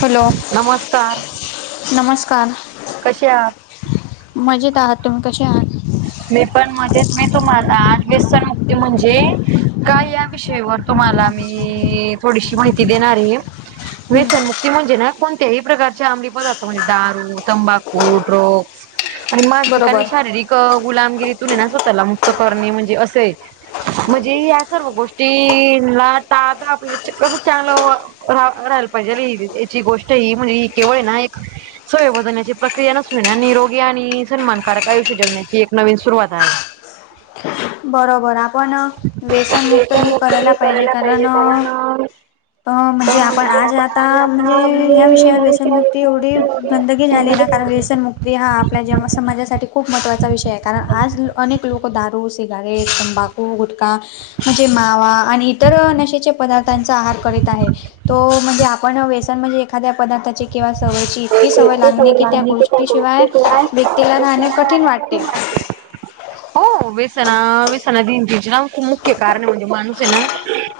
Hello! नमस्कार नमस्कार कसे आहात? मजेत आहात, तुम्ही कसे आहात? मी पण मजेत, मी तुम्हाला आज व्यसन मुक्ती म्हणजे काय या विषयावर तुम्हाला मी.. थोडीशी माहिती देणार आहे. हं, व्यसनमुक्ती म्हणजे ना कोणत्याही प्रकारचे आम्ली पदार्थ म्हणजे दारू, तंबाखू, ड्रग आणि मानसिक आणि बरोबर शारीरिक क.. गुलामगिरी तुन स्वतःला मुक्त करणे म्हणजे असंय. म्हणजे या सर्व गोष्टीला ता.. ता.. आपलं कस चांरलंव रा.. राहायला पाहिजे याची गोष्ट ही म्हणजे केवळ आहे ना एक सोयबधण्याची प्रक्रिया नसून आणि निरोगी आणि सन्मानकारक आयुष्य जगण्याची एक नवीन सुरुवात आहे. बरोबर आपण.. व्यसनमुक्त हे करायला पाहिजे कार.. ण अ.. म्हणजे आपण आज आता म्हणजे.. ह्या विषयावर व्यसनमुक्ती एवढी गंदगी झाले ना कारण व्यसन मुक्ती ती हा आपल्या जन समाजासाठी खूप महत्त्वाचा विषय आहे कारण आज अनेक लोक दारू सिगारेट, तंबाकू, गुटका म्हणजे मावा आणि इतर नशेचे पदार्थांचा आहार करीत आहे. तो.. म्हणजे आपण व्यसन म्हणजे एखाद्या पदार्थाचे किंवा सवयची इतकी सवय लागणे कि त्या गोष्टी शिवाय व्यक्तीला राहणे कठीण वाटते टे हो, वेसना वेसना भीतीचे ना खूप मुख्य कारण आहे म्हणजे माणूस आहे ना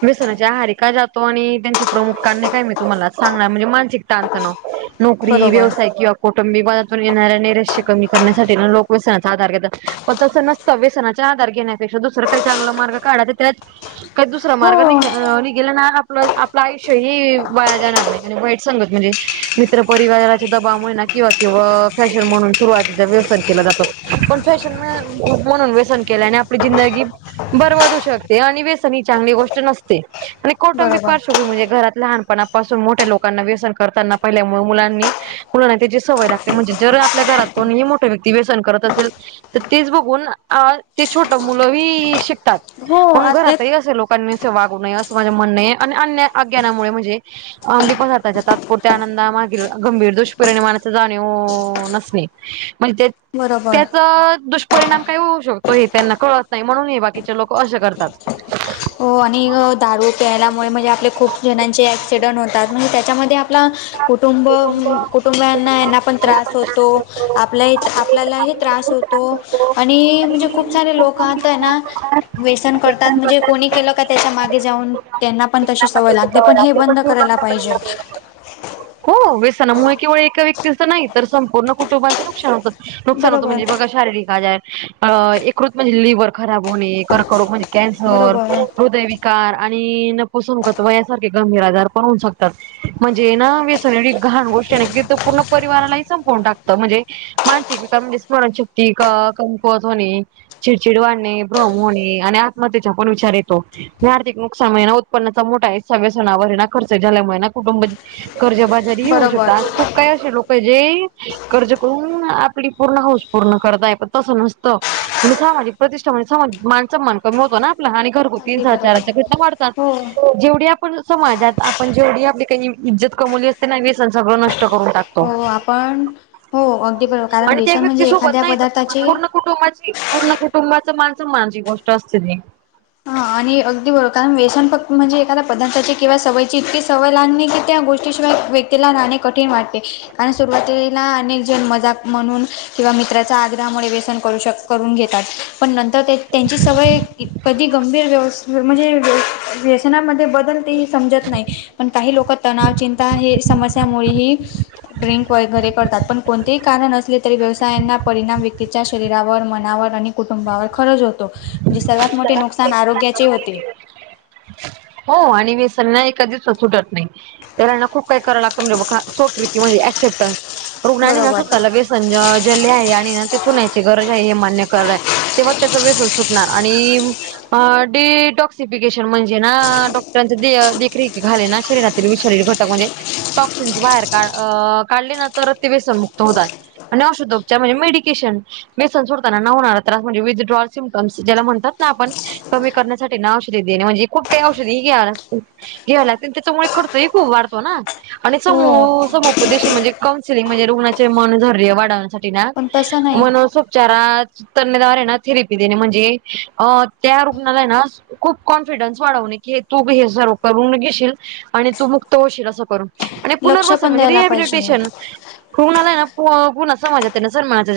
व्यसनाच्या आहारी का जातो आणि त्यांची प्रमुख कारणे काय मी तुम्हाला आज सांगणार म्हणजे मानसिक ताण तणाव नोकरी बरोबर व्यवसाय किंवा कौटुंबिक वादातून येणाऱ्या नैरश्य कमी करण्यासाठी लोक व्यसनाचा आधार घेतात. पण तसं नसतं व्यसनाच्या आधार घेण्यापेक्षा दुसरं काही चांगला मार्ग काढायचा त्यात काही दुसरा मार्ग नि हो निघेलं ना आपलं.. आपलं आयुष्य ही वाया जाणार नाही आणि वाईट संगत म्हणजे मित्र परिवाराच्या दबामुळे ना किंवा.. किंवा अ.. फॅशन म्हणून सुरुवातीचा व्यसन केला जातो. पण फॅशन म.. म्हणून व्यसन केल्याने आपली जिंदगी बरवादू शकते आणि व्यसन ही चांगली गोष्ट नसते. कौटुंबिक बरोबर पार्श्वभूमी म्हणजे घरात लहानपणापासून मोठ्या लोकांना व्यसन करताना पहिल्यामुळ मुलांनी मुलांना त्याची सवय लागते म्हणजे जर आपल्या घरात कोणीही मोठ व्यक्ती व्यसन करत असेल तर तेच बघून अ.. ते छोट मुलं वी.. शिकतात हो म्हणून आता घरातही असे लोक असं वागू नये असं माझे म्हन अ.. आणि अन्य अज्ञनामुळे म्हणजे अंमली पदार्थाचा तात्पुर त्या नंदा मागील गंभीर दुष्परिणामाचे जानी.. व नसणे. म्हणजे.. त्या.. बरोबर च दुश परिणाम काही होऊ शकतो हे त्यांना कळत नाही हे बाकीचे लोक असे करतात. हो आणि दारू प्यायल्यामुळे म्हणजे आपले खूप जणांचे ॲक्सिडंट होतात म्हणजे त्याच्या मधे ते आपल कुटुंब.. कुटुंब यांना यांना पण त्रास होतो. आपल्या ही आपल्यालाही त्रास होतो. आणि.. म्हणजे खूप सारे लोक आता हे ना व्यसन करतात म्हणजे कोणी केलं का त्याच्या मागे जाऊन.. त्यांना पण तशी सवय लागते पण हे बंद करायला पाहिजे. हो... वेसनामुळे केवळ एका व्यक्तीचं नाही तर संपुर्ण कुटुंबाचं नुकसान होतं नुकसान बरोबर म्हणजे बघा. शारीरिक आजार अ... एकृत म्हणजे लिव्हर खराब होणे कर्करोग म्हणजे कॅनसर, बरोबर हृदय विकार कार आ... णि नपुसंकत्व यासारखे गंभीर आजार पण होऊन शकतात. म्हणजे ना व्यसन ही घाण गोष्ट आहे ना की पूर्ण परिवारालाही संपवून टाकतं म्हणजे मानसिकता म्हणजे स्मरणशक्ती का.. कमकुवत होणे. चिडचिड वाढणे भ्रम होणे आणि आत्महत्येचा पण विचार येतो. आर्थिक नुकसान आहेना उत्पन्नाचा मोठा हिसा व्यसनावरना खर्च झाल्यामुळे ना कुटुंब कर्जबाजारीही होऊ शकतता, बरोबर आज कोण काही असे लोक आहे जे.. कर्ज करून, आपली पूर्ण हौस पूर्ण करतय पण तसं नसतं. सामाजिक प्रतिष्ठा म्हणे समाजात मानस.. मासन मोजाना ना आपलं हानी घरगुती अगदी बरोबर हिंसाचाराच्या घटना वाढतात, हो जेवढी आपण समाजात आपण जेवढी आपली काही हिन इज्जत कमवलेली असते ना व्यसन सगळं नष्ट करून टाकत. तो.. हो आपण हो अगदी बरोबर कारण आणि त्या व्यसन व्यक्ती म्हणजे सोबत एखाद्या नाही पदार्थाची पूर्ण कुटुंबाची पूर्ण कुटुंबाच मान -सन्मानाची गोष्ट असते ती. ह आणि अगदी बरोबर कारण व्यसन फ... म्हणजे एखाद पदार्थाची किंवा सवयची इतकी सवय लागणे की त्या गोष्टी शिवाय व्यक्तीला राहणे कठीण वाटते. आणि सुरुवातीला अनेक जण मजाक म्हणून किंवा मित्राच्या आग्रहामुळे व्यसन करू शक करून घेतात नंतर ते.. त्यांची सवय कधी गंभीर व्यस... म्हणजे व्यस.. व्यस.. व्यसना बदल ते ही समजत नाही पण काही लोक तणाव चिंता हे समस्यामुळे ही ड्रिंक वगैरे करतात पण कोणत्याही कारण असले तरी व्यवसायांना परिणाम व्यक्तीच्या शरीरावर मनावर आणि कुटुंबावर खरच होतो, नी सर्वात मोठे नुकसान आरोग्याचे होते. हो आणि व्यसन एका दिवसात सुटत नाही. तरना खूप काही कराव लागतं म्हणे बघा स्वकृती म्हणजे एक्सेप्टन्स रुग्णांनी बरोबर स्वतःला व्यसन जले आहे आणि येथून याची गरज आहे हे मान्य [unintelligible] तेव्हाच त्याचं व्यसन सुटत. नार आणि अ... डे.. डिटॉक्सिफिकेशन म्हणजे ना डॉक्टरांचे दे.. देखरेखी खाली ना शरीरातील विषारी घटक म्हणजे टॉक्सिन बाहेर का.. अ.. काढले ना तर ते वेसनमुक्त होतात. आणि औषधोपचार म्हणजे मेडिकेशन, वेसन सोडताना होणार त्रास म्हणजे विथड्रॉल. ज्याला म्हणतात ना आपण.. कमी करण्यासाठी ना औषधी देणे म्हणजे खूप काही औषधी घ्यावे लागतील. घ्यावे लागतील त्याच्यामुळे तुमचा खर्च वाढतो ना आणि सम... हो समुपदेश म्हणजे काउनसिलिंग म्हणजे रुग्णाचे मन धैर्य वाढवण्यासाठी [unintelligible] व्यक्तींना पण तसं नाही मनोउपचारात तज्ञधार हे ना फि देणे म्हणजे अ.. त्या रुग्णालय ना खूप कॉन्फिडन्स वाढवणे की तू हे सर्व करून घेशील आणि मुक्त होशील असं करून. आणि लक्ष पुनर्वसन पण म्हणजे द्यायला पाहिजे रिहॅबिलिटेशन रुग्णाला हाय ना पु.. पु.. पुन्हा त्यांना समाजात सन्मानाचा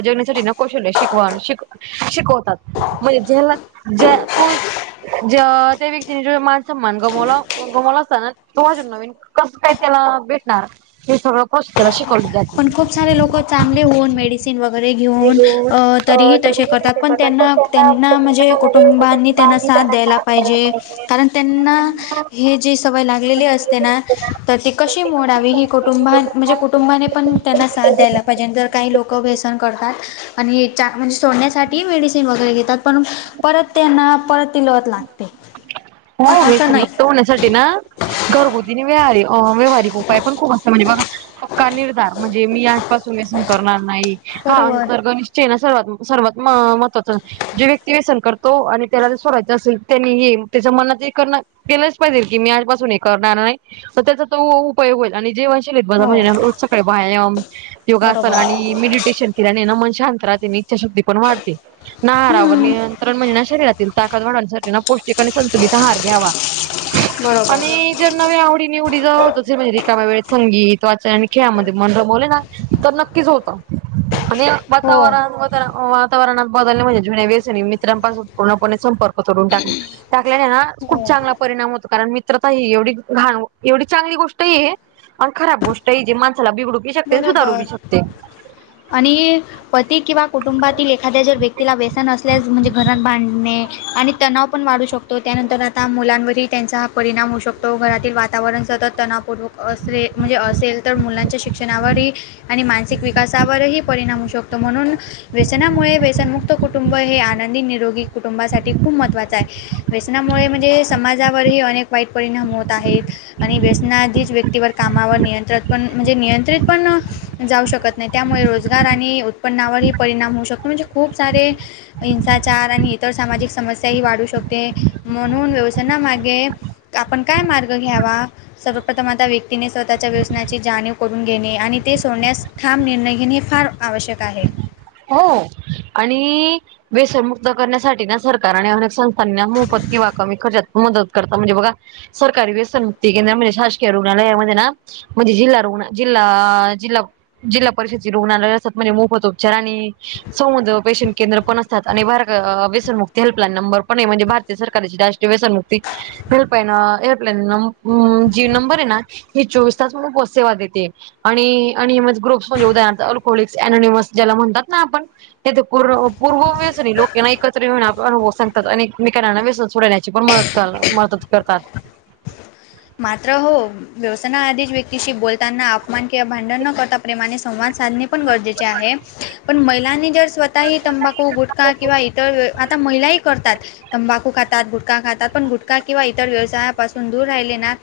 [inaudible] जगण्यासाठी कौशल्य शिकवावेत शिक शिकवतात, म्हणे ज्याला ज्या.. तो ज.. त्या व्यक्तीने जो मान सम्मान गमवला.. गमवला असताना तो अजून नवीन कसं काय त्याला भेटणार, हे सगळं फर्स्ट त्याला शिकवले जातील. पण खूप सारे लोक चांगले होऊन मडीत सीन वगैरे घेऊन.. अ.. तरीही तसे करतात पण त्यांना... त्यांना म्हणजे कुटुंबांनीच त्यांना साथ द्यायला पाहिजे कारण त्यांना हे जे सवय लागलेली असते ना तर ती कशी मोडावी ही कुटुं म्हणजे कुटुंबाने पण त्यांना साथ द्यायला पाहिजे आणि जर काही वेसन करतात आणि च्या म्हणजे सोन्यासाठी तेनी मेडिसीन वगैरे घेतात पण परत त्यांना [unintelligible] [unintelligible] पण असं नाही सोडवण्यासाठी ना घरगुती व्याह व्यावहारिक उपाय पण खूप असत बघा [unintelligible] पक्का निर्धार म्हणजे मी आजपासून व्यसन करणार नाही हा बरोबर अंतर्गन चे ना सर्वात सर्वात महत्वाचं जे व्यक्ती व्यसन करतो आणि त्याला ज सोडायचं असेल त्यानी हे त्याचं म्हणण ते करणं केलंच पाहिजे की मी आजपासून हे करणार नाही तर त्याचा तो उपयोग होईल आणि जे हो रोज सकाळी व्यायाम योगासन बरोबर आणि मेडिटेशन केल्याने नं मन शांत राहते इच्छाशक्ती पण वाढते ना आरावर नि हम्म [unintelligible] ण म्हणजे शरीरातील ताकद वाढवण्यासाठी पौष्टिक आणि संतुलित आहार घ्यावा बरोबर आणि नव आवडी निवडी जव्हा म्हणजे एका [unintelligible] वेळ संगीत वाचन आणि खेळामध्ये मन रमवले ना तर नक्कीच होतं. आणि हो वातावरणात वातावरणात बदल म्हणजे जुन्या वेसणी मित्रांपासून पूर्णपणे संपर्क तोडून टाकल. टाकल्याना खूप हो चांगला परिणाम होतो कारण मित्रता एवढी घाण एवढी चांगली गोष्ट ई हे आण खराब गोष्ट ही जे माणसाला बिघडू शकते आणि सुधारू बरोबर बी शकते. आणि पती किंवा कुटुंबातील एखाद्या जर व्यक्तीला व्यसन असल्यास म्हणजे घरात बांडणे आणि तणाव पण वाढू शकत तो त्यानंतर आता मुलांवरही त्यांचा परिणाम होऊ शकतो घरातील वातावरण सतत तणावपूर्वक असरे म्हणजे असेल तर मुलांच्या शिक्षणावरही आणि मानसिक विकासावरही परिणाम होऊ शक शकतो म्हणून व्यसनामुळे व्यसनमुक्त कुटुंब हे आनंदी निरोगी कुटुंबासाठी खूप महत्त्वाचं आहे. व्यसनामुळे म्हणजे समाजावरही अनेक वाईट परिणाम होत आहेत. आणि व्यसनाधीच व्यक्तीवर कामावर नियंत्रण पण म्हणजे नियंत्रित पण जाऊ शकत नाही त्यामुळे रोजगार आणि उत्पन्नावरही परिणाम होऊ शकतो म्हणजे खूप सारे हिंसाचार आणि इतर सामाजिक समस्याही वाढू शकते म्हणून व्यवसायनामागे आपण काय मार्ग घ्यावा सर्वप्रथम आता व्यक्तीने स्वतःच्या व्यवसनाची जाणीव ऊन घेणे आणि ते सोडण्यास ठाम निर्णय घेणे हे फार आवश्यक आहे. हो आणि व्यसनमुक्त करण्यासाठी ना सरकारने अनेक संस् त्यांना मोफत किवा कमी खर्च्यात मदत करत म्हणजे बघा सरकारी व्यसन मुक्ती केंद्र म्हणे शासकीय रुग्णालयामध्ये ना म्हणजे जिल्हा रुग्ना जिल्हा जिल्हा जिल्हा परिषदेची रुग्णालय असतात म्हणजे मोफत होत चराणी समुद पेशन केंद्र पण असतात भारग आणि व्यसनमुक्ती हेल्पलाईन नंबर पण हे म्हणजे भ सरकारची जा [unintelligible] व्यसन होती हेल्पलाईन हेल्पलाईन म नंबर हे ना हे चोवीस तास म सेवा देते आणि ग्रुप्स म्हणेदाहरणार्थ अल्कोहोललिकस अनोनिमस [unintelligible] ज्याला म्हणतात ना आपण. तिथे पूर् पूर्व व्यसनी लोक हाय ना एकत्र येऊन आपला अनुभव सांगतात आणी एकमेकांना व्यसन सोडण्याची पण मदत चाल मदत करणार. मात्र हो व्यवसाना आधीच व्यक्तीशी बोलताना मान किंवा भांडण न करता प्रेमाने संवाद साधणे पण गरजेचे आहे पण महिलांनी जर स्वः आताही तंबाखू गुटखा किंवा इतर आता महिलाही करतात. तंबाखू खातात गुटखा खातात पण गुटखा किंवा इतर व्यवसायापासून दूर राहिले ना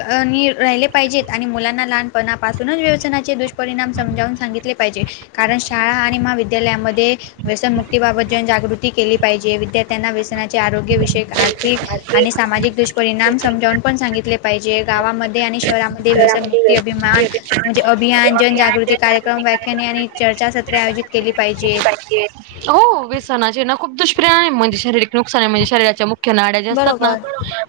अ नि राहिले पाहिजेत आणि मुलांना लहानपणापासूनच व्यवसनाचे दुष्परिणाम समजावून सांगितले पाहिजे. कारण शाळा आणि माविद्यालयामध्ये व्यसनमुक्तीबाबत जनजागृती केली पाहिजे, विद्यार्थ्यांना व्यसनाचे आरोग्य विषयक आर्थिक आणि सामाजिक दुष्परिणाम समजावून पण सांगितले ले पाहिजे गावामध्ये आणि शहरामध्ये व्यसनमुक्ती अभिमान म्हणजे अभियान जनजागृती कार्य क्रम व्याख्याने आणि चर्चासत्रे आयोजित केली पाहिजेत. हो व्यसनाचे ना खूप दुष्यपरिणाम आहे, म्हजे शारीरिक नुकसान आहे म्हणजे शरीराच्या ख्य नाड्या ज्या असतात ना. बरोबर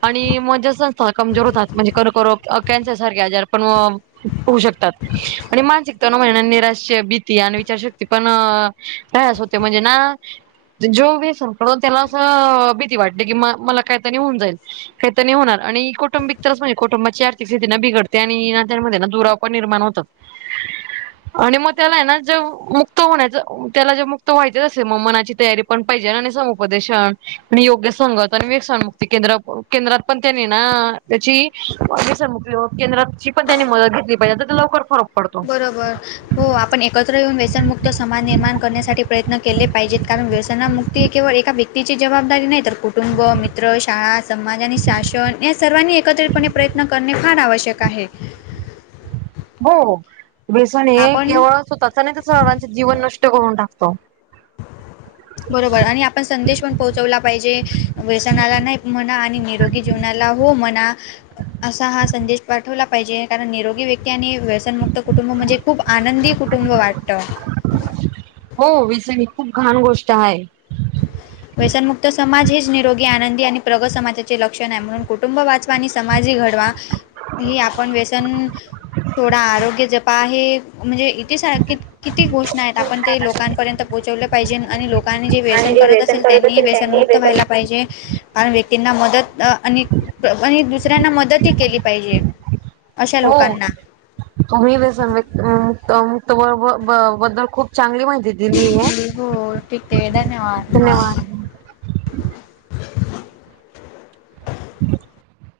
आणि मज्यासंत कमजोर होतात, म्हणजे कर्करोग कॅन्सर सारखे आजार पण मग होऊ शकतात आणि मानसिक तर मन निराश भीती आणि विचारशक्ती पण तयास होते म्हणजे ना, जो [unintelligible] त्याला असं भीती वाटली की म मला कायतरी होऊन जाईल. ते नी होणार आणि कौटुंबिक त्रास म्हणजे कुटुंबाची आर्थिक स्थिती न बिघडते आणि नात्यांमध्ये ना दुराव पण निर्माण होतो. हहं [unintelligible] आणि मग त्याला आहे ना जे मुक्त होण्याचं त्याला जे मुक्त व्हायचं असेल मग मनाची तयारी, पण पाहिजे आणि ना समुपदेशन आणि संगत आणि व्यसाणमुक्ती केंद्र, केंद्रात पण त्यानी ना त्याची व्यसनमुक्ती केंद्रात पण त्यांनि मदत घेतली पाहिजे, आता तर ते लवकर फर बरोबर हो आपण एकत्र येऊन व्यसनमुक्त समाज निर्माण करण्यासाठी, प्रयत्न केले पाहिजेत. कारण व्यवसनामुक्ती केवळ एका व्यक्तीची जबाबदारी नाही तर कुटुंब, मित्र, मित्र, शाळा, समाज आणि शासन या सर्वांनी एकत्रितपणे प्रयत्न करणे फार आवश्यक आहे. हो व्यसन हे आपण केवळ स्वतःच नाही तर सर्वांचे जीवन नष्ट करून टाकतो. बरोबर आणि आपण संदेश पण पोहोचवला पाहिजे. व्यसनाला नाही म्हणा आणि निरोगी जीवनाला हो म्हणा. असा हा संदेश पाठवला पाहिजे, कारण निरोगी व्यक्ती आणि व्यसनमुक्त कुटुंब म्हणजे, खुप आनंदी कुटुंब वाटत. हो व्यसन ही खूप घान गोष्ट आहे. हं व्यसनमुक्त समाज हेच निरोगी आनंदी आणि प्रगत समाजाचे लक्षण आहे म्हणून कुटुंब वाच आणि समाज ही घडवा. ही आपण व्यसन सोडा आरोग्य जपा हे म्हणजे इथे सारखी- किती घोषणा आहेत आपण ते लोकांपर्यंत पोहोचवल पाहिजे आणि लोकांनि जे व्यस व्यसन करत असेल त्यांनी ही व्यसनमुक्त व्हायला पाहिजे, कारण व्यक्तींना मदत आणि आणि दुसऱ्यांना मदतही केली पाहिजे, अशा हो लोकांना. तुम्ही व्यसन व मुक्त व व बद्दल खूप, चांगली माहिती दिली आहे. हो ठीक आहे धन्यवाद धन्यवाद हं [unintelligible]